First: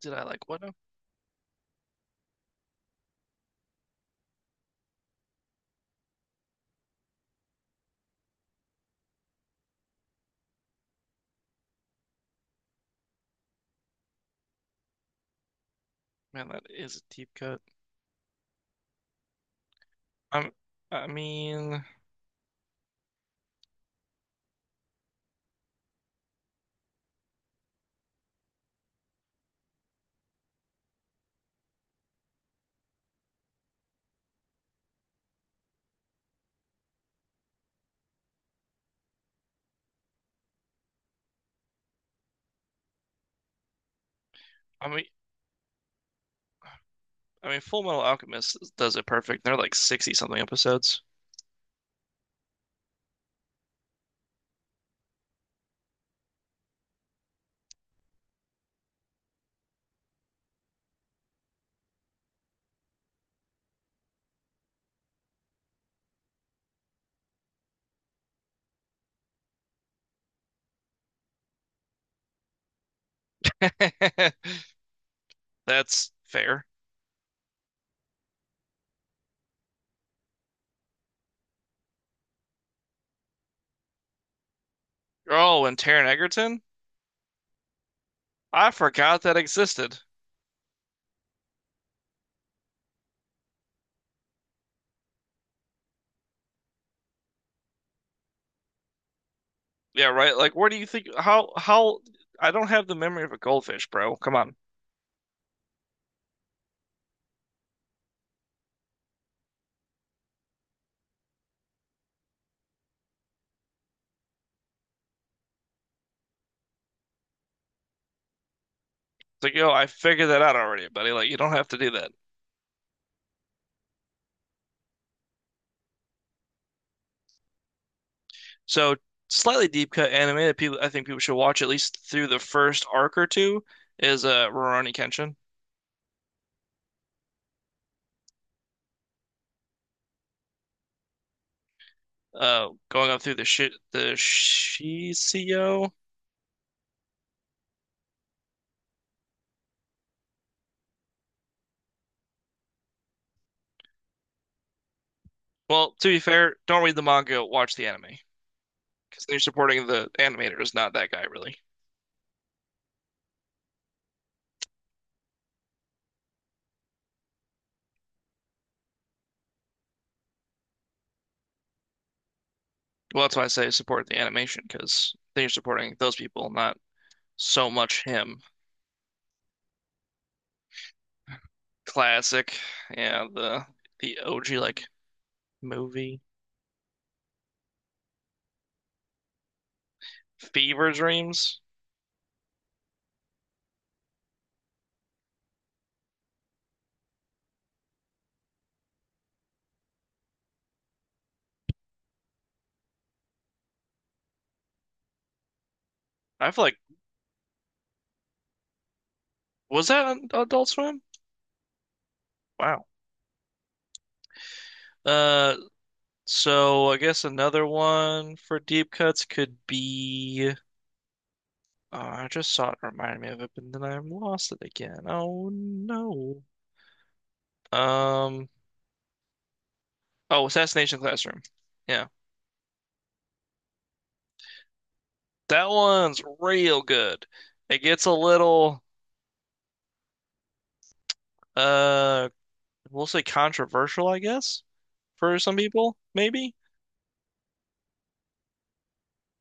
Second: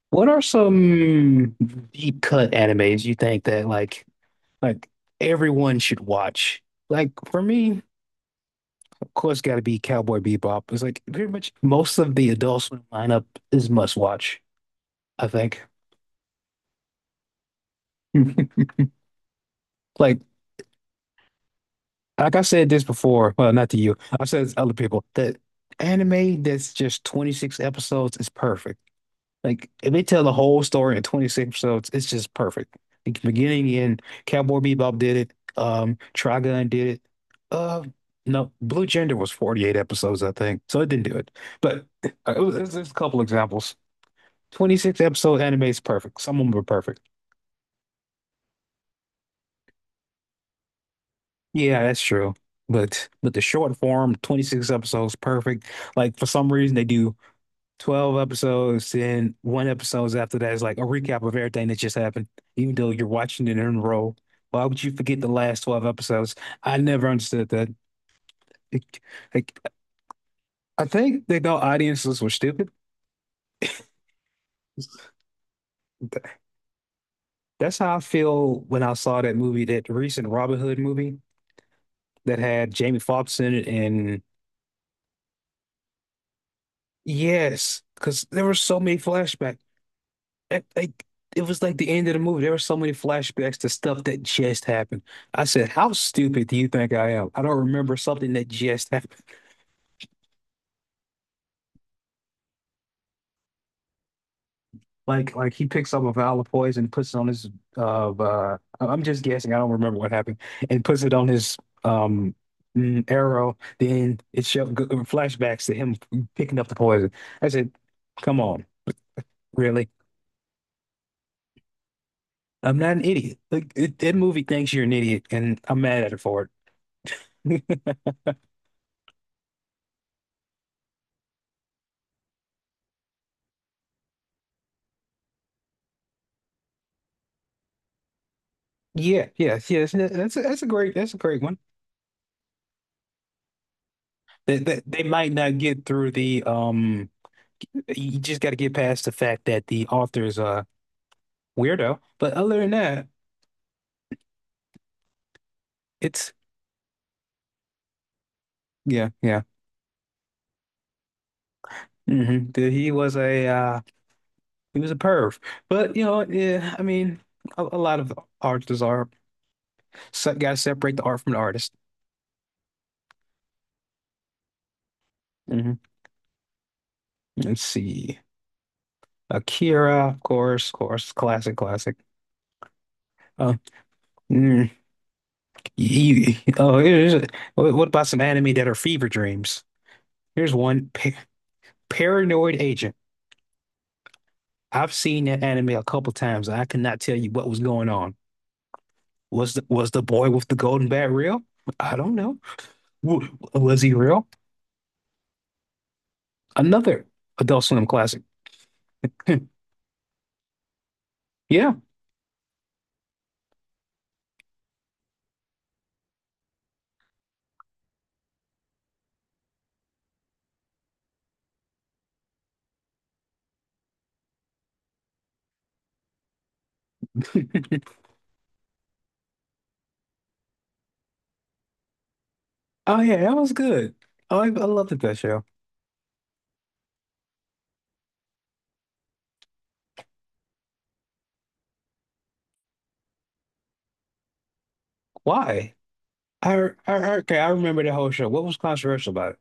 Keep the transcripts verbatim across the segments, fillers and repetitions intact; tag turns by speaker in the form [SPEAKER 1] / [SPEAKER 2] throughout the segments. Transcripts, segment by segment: [SPEAKER 1] Did I
[SPEAKER 2] What are
[SPEAKER 1] like what?
[SPEAKER 2] some deep cut animes you think that like like everyone should watch? Like for me, of course, got to be Cowboy Bebop. It's like pretty much most of the Adult Swim lineup is must watch, I think.
[SPEAKER 1] Man, that is a deep cut.
[SPEAKER 2] Like
[SPEAKER 1] I'm, I mean,
[SPEAKER 2] like I said this before, well, not to you. I've said this to other people that anime that's just twenty-six episodes is perfect. Like if they tell the whole story in twenty-six episodes, it's just perfect. The beginning and Cowboy Bebop did it. Um, Trigun did it. Uh, no, Blue Gender was forty-eight episodes, I think, so it didn't do it. But uh, it was, it's just a couple examples.
[SPEAKER 1] I
[SPEAKER 2] twenty-six
[SPEAKER 1] mean,
[SPEAKER 2] episode anime is perfect. Some of them were perfect.
[SPEAKER 1] I mean, Full Metal Alchemist does it perfect. They're like sixty something episodes.
[SPEAKER 2] Yeah, that's true. But but the short form, twenty-six episodes, perfect. Like for some reason they do. twelve episodes and one episodes after that is like a recap of everything that just happened, even though you're watching it in a row. Why would you forget the last twelve episodes? I never understood that. It- like, I think they thought audiences were stupid.
[SPEAKER 1] That's fair.
[SPEAKER 2] That's how I feel when I saw that movie, that recent Robin Hood movie that had Jamie Foxx in it. And
[SPEAKER 1] Oh, and Taron Egerton?
[SPEAKER 2] yes, because there were
[SPEAKER 1] I
[SPEAKER 2] so many
[SPEAKER 1] forgot that
[SPEAKER 2] flashbacks.
[SPEAKER 1] existed.
[SPEAKER 2] It, like it was like the end of the movie. There were so many flashbacks to stuff that just happened. I said, "How stupid do you think I am? I don't remember something that just happened."
[SPEAKER 1] Yeah, right. Like, where do you think, how, how, I don't have the memory of a goldfish, bro. Come on. It's
[SPEAKER 2] Like like he picks up a vial of poison, puts it on his uh, uh I'm just guessing. I don't remember what happened, and puts it on his um mm, arrow. Then it show g- uh, flashbacks to him picking up the poison. I said, "Come on,
[SPEAKER 1] like, yo, I
[SPEAKER 2] really?
[SPEAKER 1] figured that out already, buddy. Like, you don't have to do that.
[SPEAKER 2] I'm not an idiot. Like it, that movie thinks you're an idiot, and I'm mad at it for it."
[SPEAKER 1] So, slightly deep cut anime that people, I think people should watch at least through the first arc or two is uh, Rurouni Kenshin,
[SPEAKER 2] Yeah, yes, yes. that- That's a, that's a great that's a great one.
[SPEAKER 1] uh going up through the shi the
[SPEAKER 2] They, they, they might not get
[SPEAKER 1] Shiseo.
[SPEAKER 2] through the um. You just got to get past the fact that the author's a weirdo. But other than that,
[SPEAKER 1] Well, to be
[SPEAKER 2] it's
[SPEAKER 1] fair, don't read the manga, watch the anime
[SPEAKER 2] yeah,
[SPEAKER 1] because then you're
[SPEAKER 2] yeah.
[SPEAKER 1] supporting the animator, is not that guy really.
[SPEAKER 2] hmm He was a uh, he was a perv. But you know, yeah. I mean, a, a lot of artists are so, got to separate the art from the artist.
[SPEAKER 1] Well, that's why I say support the animation because then you're
[SPEAKER 2] hmm
[SPEAKER 1] supporting those people, not
[SPEAKER 2] Let's
[SPEAKER 1] so much
[SPEAKER 2] see,
[SPEAKER 1] him.
[SPEAKER 2] Akira, of course, of course, classic, classic.
[SPEAKER 1] Classic, yeah,
[SPEAKER 2] Uh,
[SPEAKER 1] the the O G
[SPEAKER 2] mm-hmm.
[SPEAKER 1] like movie.
[SPEAKER 2] You, oh, here's what what about some anime that are fever dreams? Here's one,
[SPEAKER 1] Fever
[SPEAKER 2] pa
[SPEAKER 1] Dreams.
[SPEAKER 2] Paranoid Agent. I've seen that anime a couple times. I cannot tell you what was going on. Was the was the boy with the golden bat real? I don't know. W Was he real?
[SPEAKER 1] I feel like,
[SPEAKER 2] Another Adult Swim classic.
[SPEAKER 1] was that on Adult Swim?
[SPEAKER 2] Yeah.
[SPEAKER 1] Wow. Uh, so I guess another one for deep cuts could be, oh, I just saw it and reminded me of it, but then I've lost it again. Oh no. Um, oh, Assassination Classroom. Yeah.
[SPEAKER 2] Oh yeah, that was good. Oh, I I loved that show.
[SPEAKER 1] That one's real good. It gets a little uh we'll say controversial, I guess, for some
[SPEAKER 2] Why?
[SPEAKER 1] people, maybe.
[SPEAKER 2] I, I okay, I remember the whole show. What was controversial about it?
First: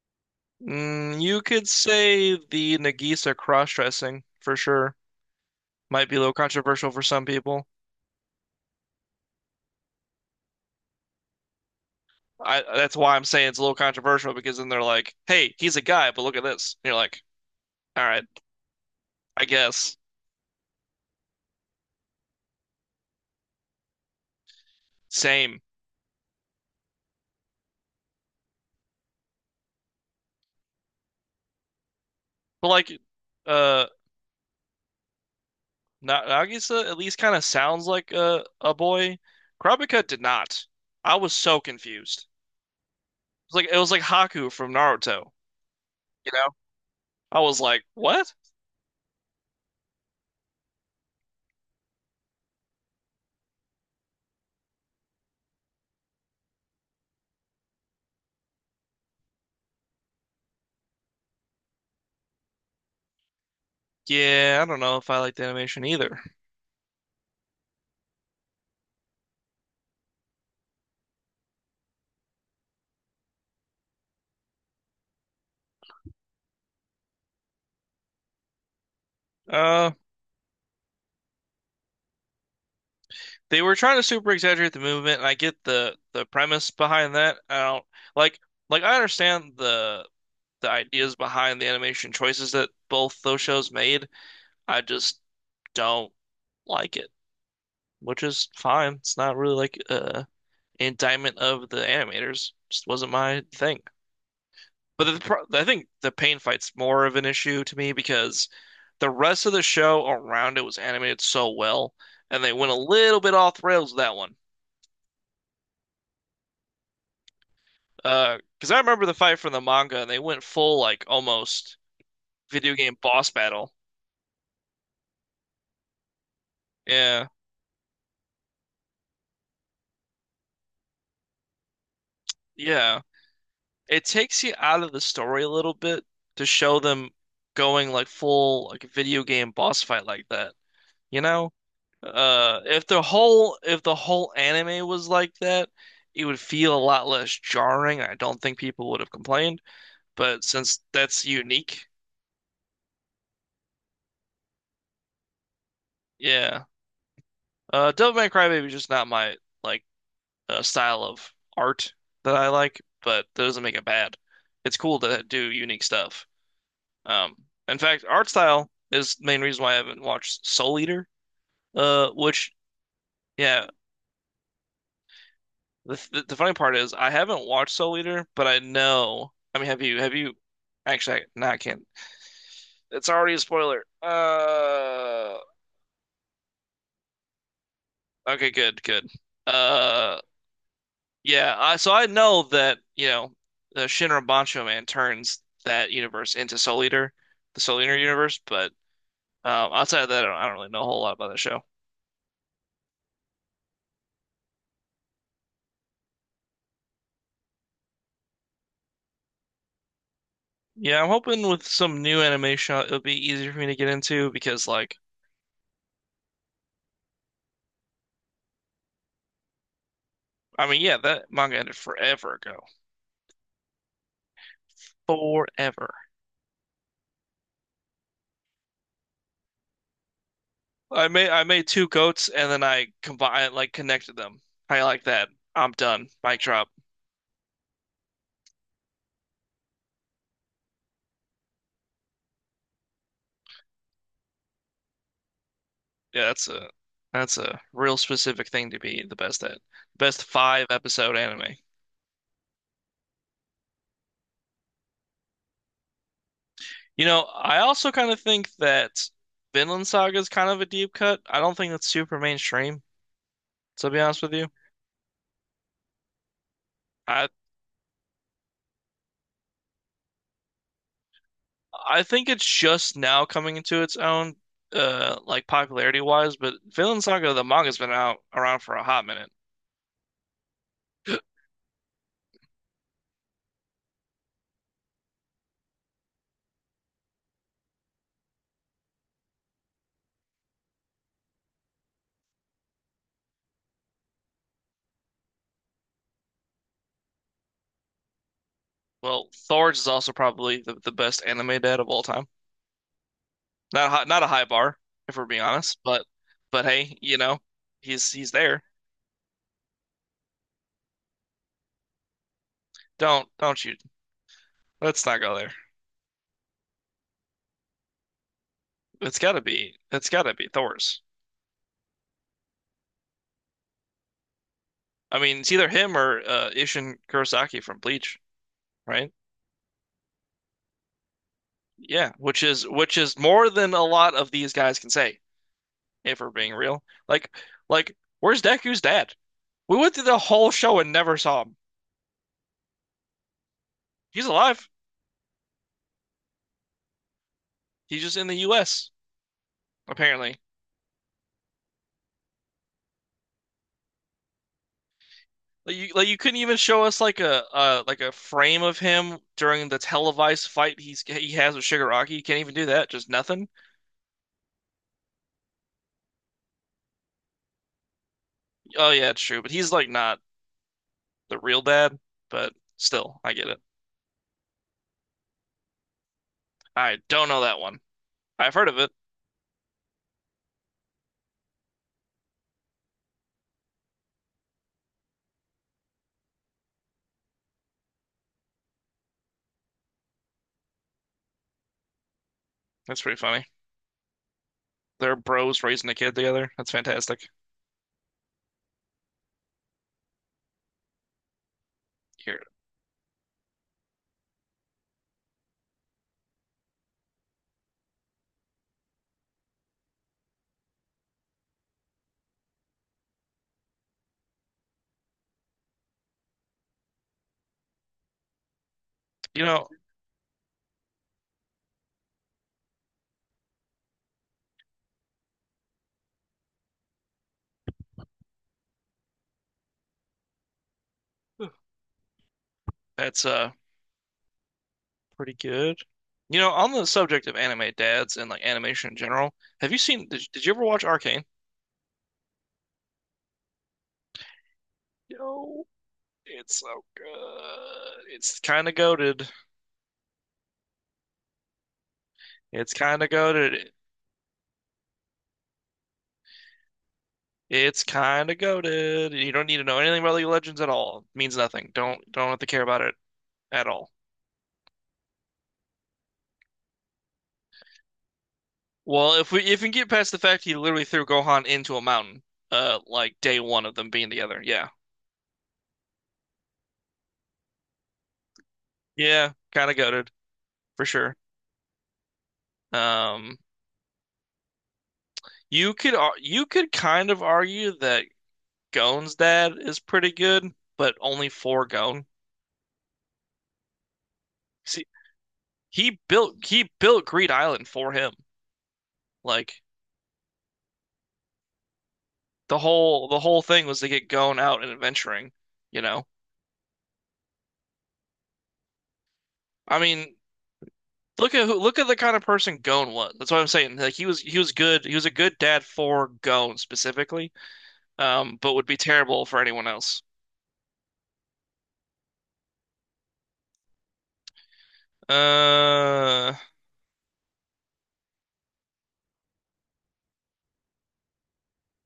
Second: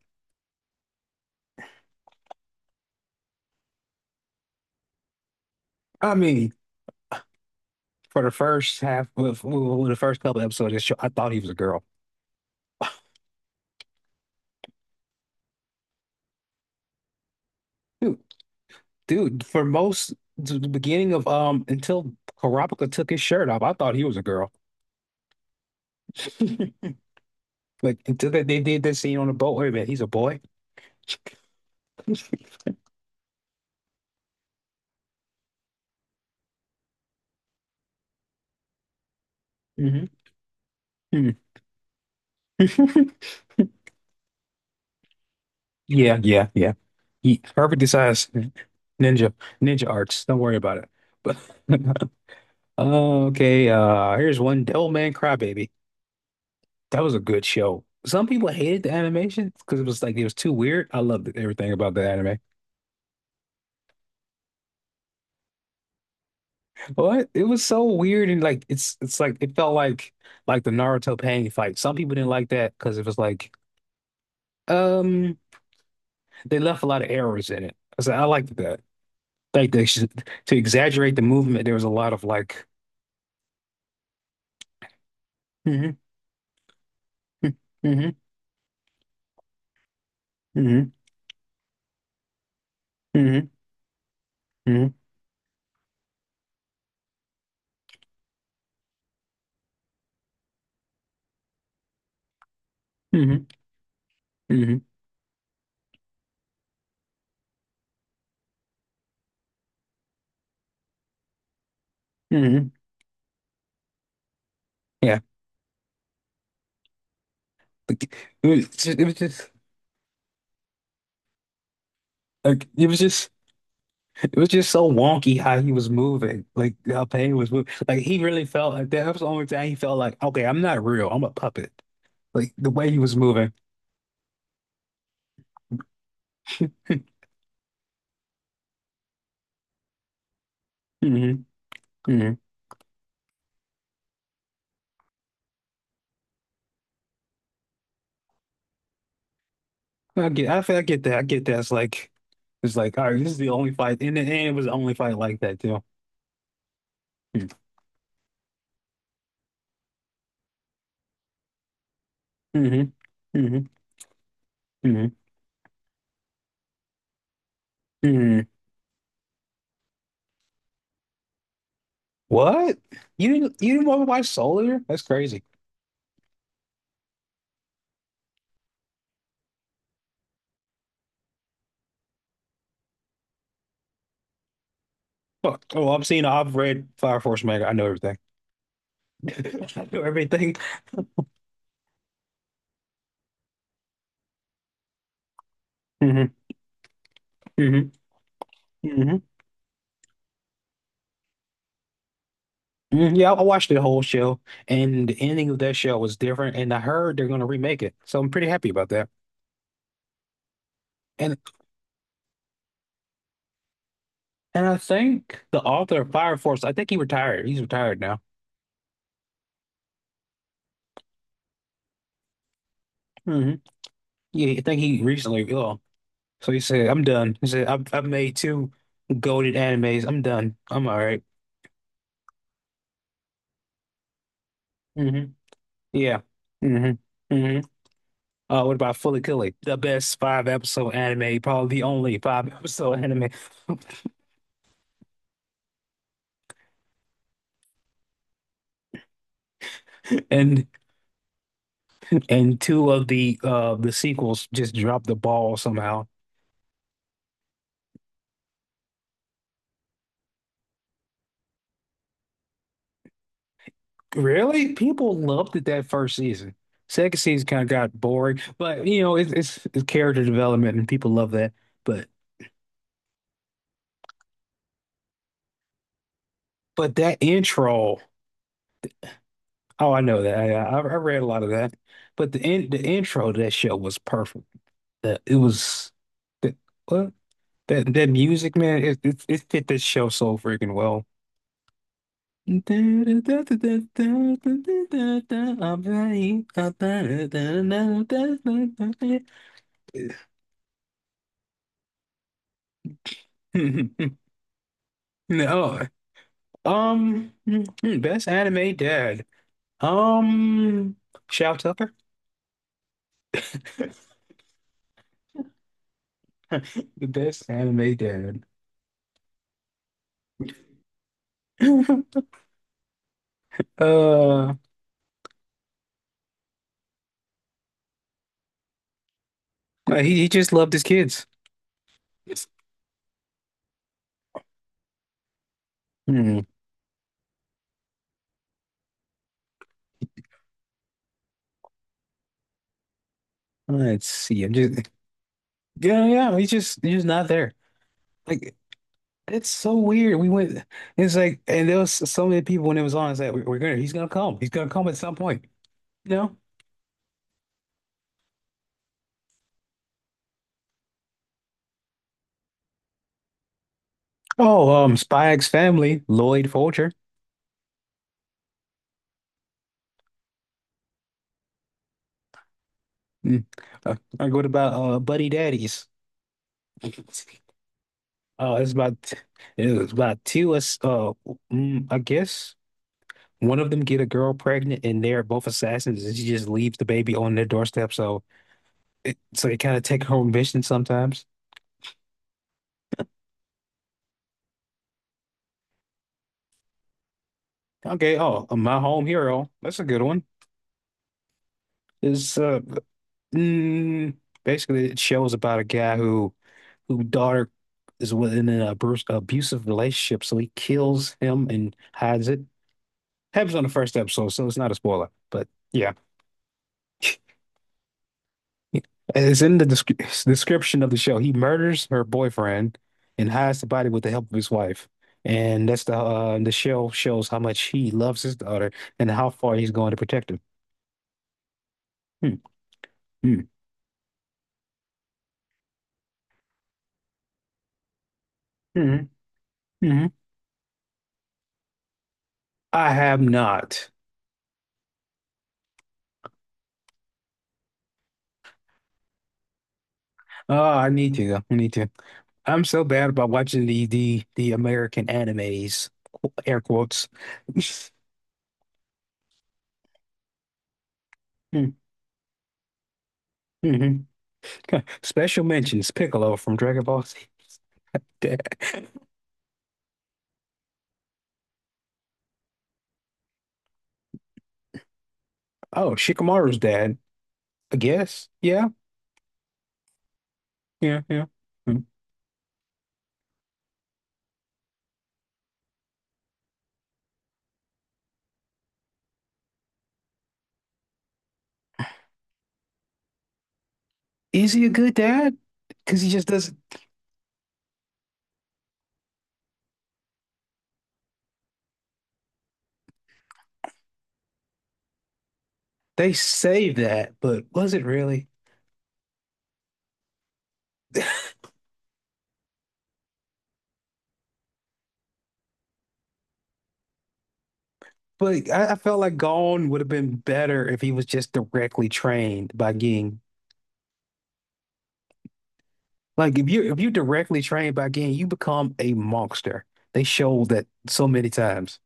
[SPEAKER 1] Mm, you could say the Nagisa cross-dressing for sure might
[SPEAKER 2] I
[SPEAKER 1] be a little
[SPEAKER 2] mean,
[SPEAKER 1] controversial for some people.
[SPEAKER 2] for the first half, well, for well, the first couple episodes of the show, I thought he was a girl.
[SPEAKER 1] I That's why I'm saying it's a little controversial because then they're like, "Hey, he's a guy, but look at this." And you're like, "All
[SPEAKER 2] Dude,
[SPEAKER 1] right,
[SPEAKER 2] dude,
[SPEAKER 1] I
[SPEAKER 2] for
[SPEAKER 1] guess."
[SPEAKER 2] most the the beginning of um until Karapika took his shirt off, I thought he was a girl.
[SPEAKER 1] Same.
[SPEAKER 2] Like until they, they did that scene on the boat. Wait a minute, he's a boy.
[SPEAKER 1] But like, uh Na Nagisa at least kind of sounds like a a boy. Kurapika
[SPEAKER 2] Mhm.
[SPEAKER 1] did not. I was so confused. It was like, it was like Haku from Naruto,
[SPEAKER 2] Yeah,
[SPEAKER 1] you
[SPEAKER 2] yeah,
[SPEAKER 1] know?
[SPEAKER 2] yeah. He
[SPEAKER 1] I was
[SPEAKER 2] perfect
[SPEAKER 1] like,
[SPEAKER 2] decides
[SPEAKER 1] "What?"
[SPEAKER 2] ninja ninja arts. Don't worry about it. But okay, uh here's one Devil Man Crybaby. That was a good show. Some people hated the animation because it was like it was too weird. I loved everything about the anime.
[SPEAKER 1] Yeah, I don't know if I like the animation either.
[SPEAKER 2] What? It was so weird and like it's it's like it felt like like the Naruto Pain fight. Some people didn't like that because it was like um they left a lot of errors in it. So I liked that. Like they
[SPEAKER 1] Uh
[SPEAKER 2] should to exaggerate the movement. There was a lot of like
[SPEAKER 1] they were trying to super exaggerate the movement and I get
[SPEAKER 2] hmm
[SPEAKER 1] the the premise behind that. I don't
[SPEAKER 2] hmm
[SPEAKER 1] like like I understand the the
[SPEAKER 2] hmm
[SPEAKER 1] ideas behind the animation choices that both those
[SPEAKER 2] hmm
[SPEAKER 1] shows made. I
[SPEAKER 2] hmm
[SPEAKER 1] just don't like it, which is fine. It's not really like uh, an indictment of the animators. Just wasn't my
[SPEAKER 2] hmm
[SPEAKER 1] thing.
[SPEAKER 2] hmm
[SPEAKER 1] But the, pro I think the pain fight's more of an issue to me because the rest of the show around it was animated so well, and they
[SPEAKER 2] hmm
[SPEAKER 1] went a little bit off the rails with that one.
[SPEAKER 2] yeah. Like,
[SPEAKER 1] Uh,
[SPEAKER 2] it was
[SPEAKER 1] because I
[SPEAKER 2] just, it
[SPEAKER 1] remember
[SPEAKER 2] was
[SPEAKER 1] the fight
[SPEAKER 2] just
[SPEAKER 1] from the manga, and they went full like almost
[SPEAKER 2] like
[SPEAKER 1] video
[SPEAKER 2] it
[SPEAKER 1] game
[SPEAKER 2] was just
[SPEAKER 1] boss battle.
[SPEAKER 2] it was just so wonky how he was moving. Like how
[SPEAKER 1] Yeah,
[SPEAKER 2] Pain was moving. Like he really felt like that. That was the only time he felt like okay, I'm not real. I'm a puppet. Like the way he
[SPEAKER 1] yeah.
[SPEAKER 2] was moving.
[SPEAKER 1] It takes you out of the story a little bit to show them going like full like video game boss fight like that. You
[SPEAKER 2] hmm
[SPEAKER 1] know?
[SPEAKER 2] hmm
[SPEAKER 1] Uh, if the whole if the whole anime was like that, it would feel a lot less jarring. I don't think people would have complained.
[SPEAKER 2] I
[SPEAKER 1] But
[SPEAKER 2] get, I, feel-
[SPEAKER 1] since
[SPEAKER 2] I get that. I
[SPEAKER 1] that's
[SPEAKER 2] get that. It's
[SPEAKER 1] unique,
[SPEAKER 2] like, it's like, all right, this is the only fight, and, it- and it was the only fight like that too.
[SPEAKER 1] yeah. Uh, Devil May Cry Baby is just not my like, uh, style of art that I like,
[SPEAKER 2] Mm-hmm.
[SPEAKER 1] but that doesn't
[SPEAKER 2] hmm
[SPEAKER 1] make it bad. It's cool
[SPEAKER 2] hmm
[SPEAKER 1] to do unique stuff. Um, in fact, art
[SPEAKER 2] hmm
[SPEAKER 1] style is the main reason why I haven't watched Soul Eater. Uh, which,
[SPEAKER 2] What? You didn't,
[SPEAKER 1] yeah.
[SPEAKER 2] you didn't want to watch Soldier? That's crazy.
[SPEAKER 1] The, the, the funny part is I haven't watched Soul Eater, but I know. I mean, have you? Have you? Actually, I, no, I can't. It's already a spoiler. Uh,
[SPEAKER 2] Fuck. Oh, I've seen, I've read Fire Force manga. I know everything.
[SPEAKER 1] okay, good, good.
[SPEAKER 2] I know
[SPEAKER 1] Uh,
[SPEAKER 2] everything.
[SPEAKER 1] yeah. I, so I know that you know, uh, Shinra Bancho Man turns that universe
[SPEAKER 2] hmm
[SPEAKER 1] into Soul Eater, the Soul
[SPEAKER 2] hmm
[SPEAKER 1] Eater universe. But
[SPEAKER 2] hmm
[SPEAKER 1] um, outside of that, I don't, I don't really know a whole lot about that show.
[SPEAKER 2] hmm Yeah, I watched the whole show, and the ending of that show was different. And I heard they're gonna remake it, so I'm pretty happy about that.
[SPEAKER 1] Yeah, I'm
[SPEAKER 2] And
[SPEAKER 1] hoping with some new animation, it'll be easier for me to get into
[SPEAKER 2] And
[SPEAKER 1] because,
[SPEAKER 2] I
[SPEAKER 1] like,
[SPEAKER 2] think the author of Fire Force, I think he retired. He's retired now.
[SPEAKER 1] I mean, yeah, that manga ended forever ago,
[SPEAKER 2] hmm Yeah, I think he recently. Oh,
[SPEAKER 1] forever.
[SPEAKER 2] so he said, "I'm done." He said, "I've I've made two goated animes. I'm done. I'm all
[SPEAKER 1] I
[SPEAKER 2] right."
[SPEAKER 1] made I made two goats and then I combined, like, connected them. I like that.
[SPEAKER 2] Mm-hmm.
[SPEAKER 1] I'm done.
[SPEAKER 2] Yeah.
[SPEAKER 1] Mic drop.
[SPEAKER 2] hmm hmm Uh, what about Follicular? The best five episode anime, probably the only five episode anime,
[SPEAKER 1] Yeah, that's a, that's a real specific thing to be the best at. Best
[SPEAKER 2] and
[SPEAKER 1] five episode anime.
[SPEAKER 2] and two of the uh the sequels just dropped the ball somehow.
[SPEAKER 1] You know, I also kind of think that Vinland Saga is kind of a deep cut. I don't think that's super mainstream, to be honest with you.
[SPEAKER 2] Really? People loved it that first season. Second
[SPEAKER 1] I
[SPEAKER 2] season kind of got boring, but you know, it's, it's it's character development and people love that.
[SPEAKER 1] I
[SPEAKER 2] But
[SPEAKER 1] think it's just now coming into its own, uh, like popularity wise. But
[SPEAKER 2] but
[SPEAKER 1] Vinland
[SPEAKER 2] that
[SPEAKER 1] Saga, the manga's been
[SPEAKER 2] intro,
[SPEAKER 1] out around for a hot minute.
[SPEAKER 2] oh, I know that. I, I, I read a lot of that. But the in, the intro to that show was perfect. The, it was the what that that music, man, it it, it fit this show so freaking well. I'm ready.
[SPEAKER 1] Well, Thor's is also probably the, the best anime dad of all time. Not a high, not a high bar, if we're being honest,
[SPEAKER 2] No,
[SPEAKER 1] but but hey, you
[SPEAKER 2] Um,
[SPEAKER 1] know,
[SPEAKER 2] hmm,
[SPEAKER 1] he's
[SPEAKER 2] best
[SPEAKER 1] he's there.
[SPEAKER 2] anime dad. Um, Shao Tucker.
[SPEAKER 1] Don't don't you? Let's not go there.
[SPEAKER 2] The best anime dad.
[SPEAKER 1] It's gotta be, it's gotta be Thor's.
[SPEAKER 2] Uh,
[SPEAKER 1] I mean, it's either him or uh, Isshin Kurosaki from Bleach, right?
[SPEAKER 2] he he just loved his kids.
[SPEAKER 1] Yeah, which is, which is more than a lot of these guys can say, if we're
[SPEAKER 2] Hmm.
[SPEAKER 1] being real. Like like, where's Deku's dad? We went through the whole show and never saw him.
[SPEAKER 2] Let's
[SPEAKER 1] He's
[SPEAKER 2] see. I'm
[SPEAKER 1] alive.
[SPEAKER 2] just yeah, yeah. He's just he's just not there.
[SPEAKER 1] He's just in the
[SPEAKER 2] Like
[SPEAKER 1] U S
[SPEAKER 2] it's so weird. We
[SPEAKER 1] apparently.
[SPEAKER 2] went. It's like and there was so many people when it was on. It's like we- we're gonna he's gonna come. He's gonna come at some point.
[SPEAKER 1] Like you, like
[SPEAKER 2] You
[SPEAKER 1] you
[SPEAKER 2] know?
[SPEAKER 1] couldn't even show us like a uh like a frame of him during the televised fight he's he has with Shigaraki. You can't even do that. Just nothing.
[SPEAKER 2] Oh, um, Spy X Family, Lloyd Folger.
[SPEAKER 1] Oh yeah, it's true. But he's like not the real dad. But still, I
[SPEAKER 2] Mm.
[SPEAKER 1] get it.
[SPEAKER 2] Uh, uh, what about uh Buddy Daddies? Uh,
[SPEAKER 1] I don't know that one. I've heard
[SPEAKER 2] it's
[SPEAKER 1] of it.
[SPEAKER 2] about it's about two us uh mm, I guess one of them get a girl pregnant and they're both assassins and she just leaves the baby on their doorstep so it so they kind of take home mission sometimes.
[SPEAKER 1] That's pretty funny. They're bros raising a kid together. That's fantastic.
[SPEAKER 2] Okay, oh uh, My Home Hero. That's a good one. It's
[SPEAKER 1] Here,
[SPEAKER 2] uh mm, basically it shows about a guy who who daughter is within an abus abusive relationship so he kills him and hides it. Happens on the first episode so it's not a spoiler, but yeah. It's
[SPEAKER 1] you
[SPEAKER 2] in the
[SPEAKER 1] know,
[SPEAKER 2] descri description of the show. He murders her boyfriend and hides the body with the help of his wife. And that's the uh, the show shows how much he loves his daughter and how far he's going to protect her. Hmm,
[SPEAKER 1] that's
[SPEAKER 2] hmm,
[SPEAKER 1] uh pretty good. You know, on the subject of anime dads and like animation in
[SPEAKER 2] hmm,
[SPEAKER 1] general, have you
[SPEAKER 2] hmm.
[SPEAKER 1] seen? Did, did you ever watch Arcane?
[SPEAKER 2] I have not.
[SPEAKER 1] No. It's so good. It's kind of goaded.
[SPEAKER 2] Oh, I need to. I need to. I'm
[SPEAKER 1] It's
[SPEAKER 2] so
[SPEAKER 1] kind
[SPEAKER 2] bad
[SPEAKER 1] of
[SPEAKER 2] about watching
[SPEAKER 1] goaded.
[SPEAKER 2] the the the American animes, qu- air quotes.
[SPEAKER 1] It's kind of goaded. You don't need to know anything about League of Legends at all. It means
[SPEAKER 2] Hmm,
[SPEAKER 1] nothing. Don't don't have to care about it at all.
[SPEAKER 2] hmm. Special mentions Piccolo from Dragon Ball Z. Dad.
[SPEAKER 1] Well, if we if we get past the fact he literally threw Gohan into a mountain, uh, like day one of them being together, yeah,
[SPEAKER 2] Oh, Shikamaru's dad. I guess. Yeah.
[SPEAKER 1] yeah, kind of goaded for
[SPEAKER 2] Yeah.
[SPEAKER 1] sure.
[SPEAKER 2] Yeah. Mm.
[SPEAKER 1] Um, you could ar- you could kind of argue that Gon's dad is pretty good, but only for Gon.
[SPEAKER 2] Is he a
[SPEAKER 1] See,
[SPEAKER 2] good dad?
[SPEAKER 1] he
[SPEAKER 2] Because he just
[SPEAKER 1] built
[SPEAKER 2] doesn't.
[SPEAKER 1] he built Greed Island for him. Like the whole the whole thing was to get Gon out and adventuring, you know.
[SPEAKER 2] They say that, but was it really?
[SPEAKER 1] I mean, look at who, look at the kind of person Gon was. That's what I'm saying. Like he was, he was good. He was a good dad for Gon specifically, um,
[SPEAKER 2] But
[SPEAKER 1] but would
[SPEAKER 2] I, I
[SPEAKER 1] be
[SPEAKER 2] felt like
[SPEAKER 1] terrible for anyone
[SPEAKER 2] Gone would have
[SPEAKER 1] else.
[SPEAKER 2] been better if he was just directly trained by Ging.
[SPEAKER 1] Uh,
[SPEAKER 2] Like if you if you directly trained by Ging, you become a monster. They showed that so many times.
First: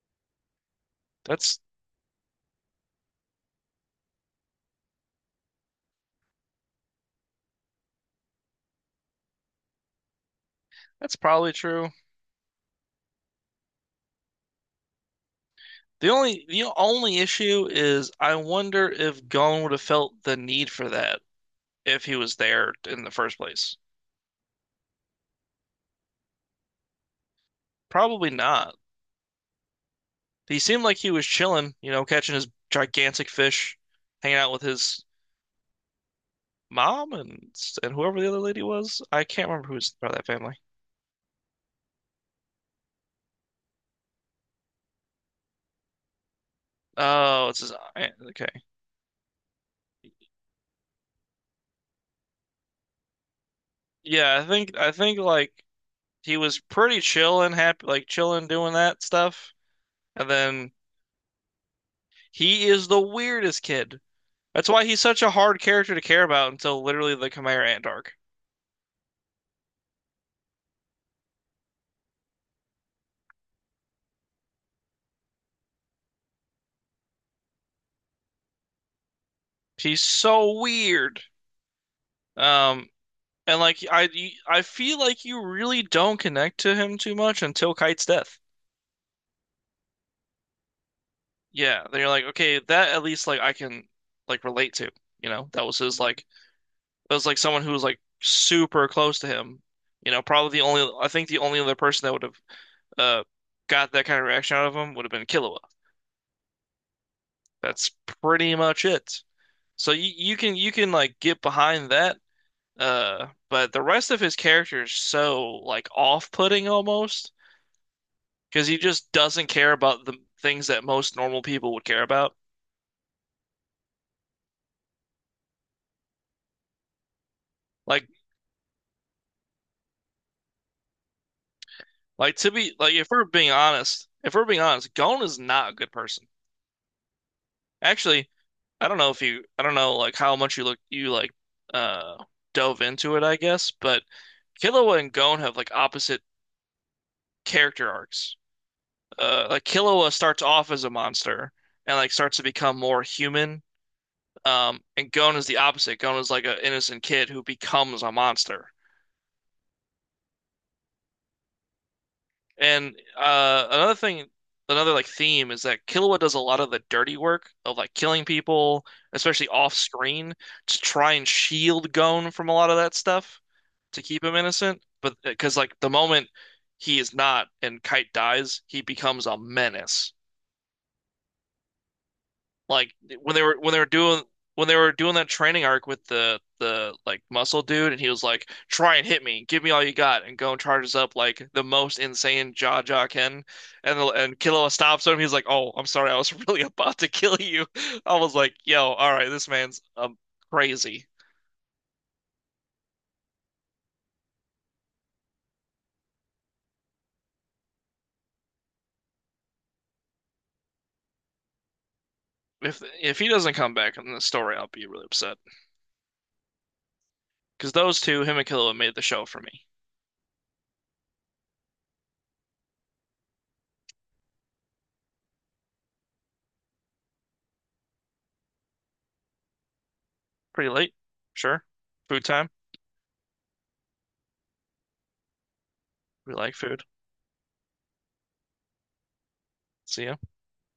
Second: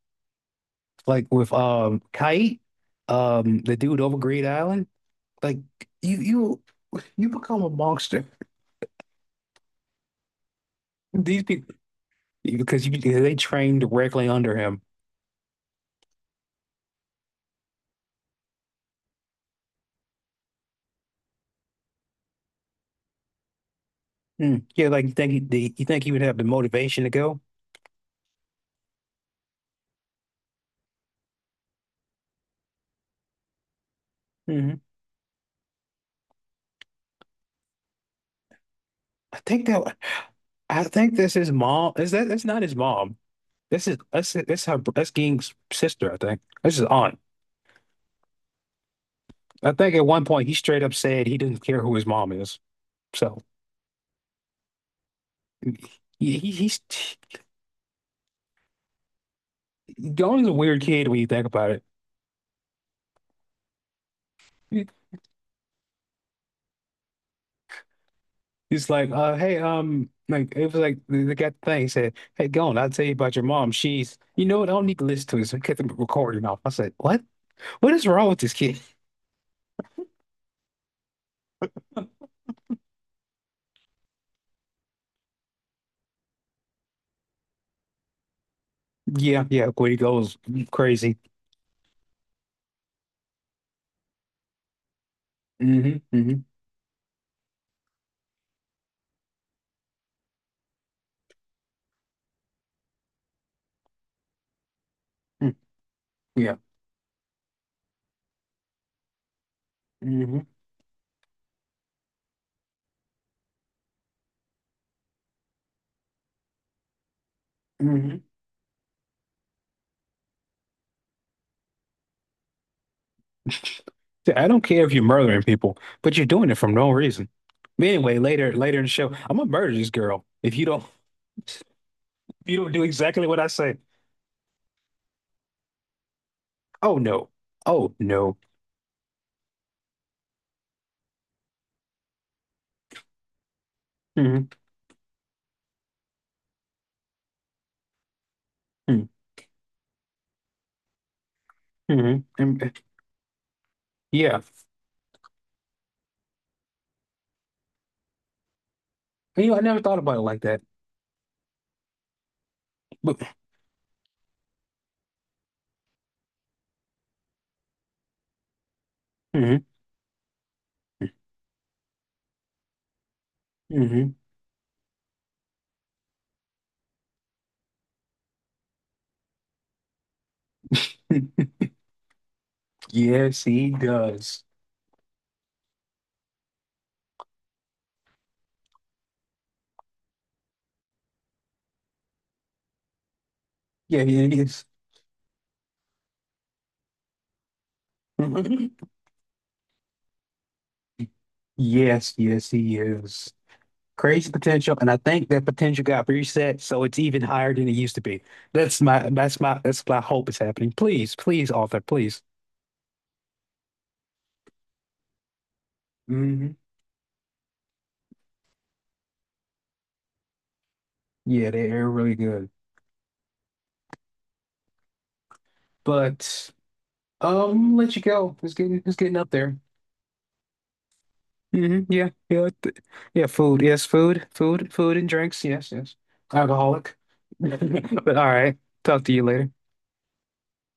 [SPEAKER 2] Like with
[SPEAKER 1] that's
[SPEAKER 2] um Kite, um the dude over Great Island. Like you you you become a monster.
[SPEAKER 1] that's
[SPEAKER 2] These
[SPEAKER 1] probably
[SPEAKER 2] people
[SPEAKER 1] true.
[SPEAKER 2] because you they train directly under him.
[SPEAKER 1] The only the only issue is I wonder if Gon would have felt the need for that if he was there in the first place.
[SPEAKER 2] Mm. Yeah, like you think he, the, you think he would have the motivation to go?
[SPEAKER 1] Probably not. He seemed like he was chilling, you know, catching his gigantic fish, hanging out with
[SPEAKER 2] hmm
[SPEAKER 1] his mom and and whoever the other lady was. I
[SPEAKER 2] I
[SPEAKER 1] can't
[SPEAKER 2] think
[SPEAKER 1] remember who's
[SPEAKER 2] that
[SPEAKER 1] part of that family.
[SPEAKER 2] I think this is mom. Is that that's not his mom? This is that's that's her that's Ging's sister. I think this is aunt.
[SPEAKER 1] Oh, it's his aunt. Okay.
[SPEAKER 2] I think at one point he straight up said he didn't care who his mom is. So
[SPEAKER 1] Yeah, I think I think like he
[SPEAKER 2] he, he
[SPEAKER 1] was
[SPEAKER 2] he's
[SPEAKER 1] pretty chill and happy, like chilling doing that stuff. And
[SPEAKER 2] Gong's a
[SPEAKER 1] then
[SPEAKER 2] weird kid when you think about it.
[SPEAKER 1] he is the weirdest kid. That's why he's such a hard character to care about until literally the Khmer Ant arc.
[SPEAKER 2] He's like, uh, hey, um, like it was like they they got the thing. He said, hey, Gong, I'll tell you about your mom. She's, you know what? I don't need to listen to this. I kept the recording off. I said, what? What is wrong with this kid?
[SPEAKER 1] He's so weird. Um, And like I I feel like you really don't connect to him too much until Kite's death.
[SPEAKER 2] Yeah, yeah, Quiddy goes crazy.
[SPEAKER 1] Yeah, then you're like, okay, that at least like I can like relate to, you know? That was
[SPEAKER 2] hmm
[SPEAKER 1] his like,
[SPEAKER 2] hmm
[SPEAKER 1] that was like someone who was like super close to him. You know, probably the only, I think the only other person that would have uh got that kind of reaction out of him would have been Killua.
[SPEAKER 2] Yeah.
[SPEAKER 1] That's pretty much it. So you you
[SPEAKER 2] hmm
[SPEAKER 1] can, you can like get behind that, uh but the rest of his character is so like off-putting almost
[SPEAKER 2] hmm
[SPEAKER 1] because he just doesn't care about the things that most normal people would care about.
[SPEAKER 2] I don't care if you're murdering people, but you're doing it for no reason. But
[SPEAKER 1] Like,
[SPEAKER 2] anyway, later, later in the show, I'm gonna murder this girl if you don't, if
[SPEAKER 1] like, to
[SPEAKER 2] you don't
[SPEAKER 1] be
[SPEAKER 2] do
[SPEAKER 1] like, if we're
[SPEAKER 2] exactly what I
[SPEAKER 1] being
[SPEAKER 2] say.
[SPEAKER 1] honest, if we're being honest, Gon is not a good person.
[SPEAKER 2] Oh no. Oh
[SPEAKER 1] Actually,
[SPEAKER 2] no.
[SPEAKER 1] I don't know if you, I don't know like how much you look, you like, uh, dove into it, I guess. But
[SPEAKER 2] hmm
[SPEAKER 1] Killua and Gon have like opposite character arcs.
[SPEAKER 2] hmm
[SPEAKER 1] Uh, like Killua starts off as a monster and like
[SPEAKER 2] hmm
[SPEAKER 1] starts to
[SPEAKER 2] And,
[SPEAKER 1] become more human.
[SPEAKER 2] yeah.
[SPEAKER 1] Um, and Gon is the opposite. Gon is like an innocent kid who becomes a monster.
[SPEAKER 2] You know, I never thought about it like that.
[SPEAKER 1] And
[SPEAKER 2] But
[SPEAKER 1] uh, another thing, another like theme is that Killua does a lot of the dirty work of like killing people, especially
[SPEAKER 2] hmm
[SPEAKER 1] off screen, to try and shield Gon from a lot of that stuff to
[SPEAKER 2] hmm
[SPEAKER 1] keep him innocent. But because like the moment he is not and Kite dies, he becomes a menace, like when they
[SPEAKER 2] Yes,
[SPEAKER 1] were
[SPEAKER 2] he
[SPEAKER 1] when they were doing
[SPEAKER 2] does.
[SPEAKER 1] when they were doing that training arc with the the like muscle dude and he was like, try and hit me, give me all you got, and go and charges up like the most insane jaw jaw can, and
[SPEAKER 2] Yeah,
[SPEAKER 1] the, and
[SPEAKER 2] he is.
[SPEAKER 1] Killua stops him, he's like, oh, I'm sorry, I was really about to kill you. I was like, yo, all right, this man's, um crazy.
[SPEAKER 2] Yes, yes, he is. Crazy potential, and I think that potential got reset, so it's even higher than it used to be. That's my that's my that's my hope is happening. Please, please, author, please.
[SPEAKER 1] If if he doesn't come back in the story, I'll be really upset,
[SPEAKER 2] hmm
[SPEAKER 1] because those two, him and Killua, made the show for me.
[SPEAKER 2] Yeah, they're really good. But um, let you go. It's getting it's getting up there.
[SPEAKER 1] Pretty late. Sure.
[SPEAKER 2] hmm Yeah,
[SPEAKER 1] Food
[SPEAKER 2] yeah,
[SPEAKER 1] time.
[SPEAKER 2] th- yeah. Food, yes, food, food, food and drinks. Yes, yes.
[SPEAKER 1] We like food.
[SPEAKER 2] Alcoholic. But all right. Talk to you later.
[SPEAKER 1] See ya.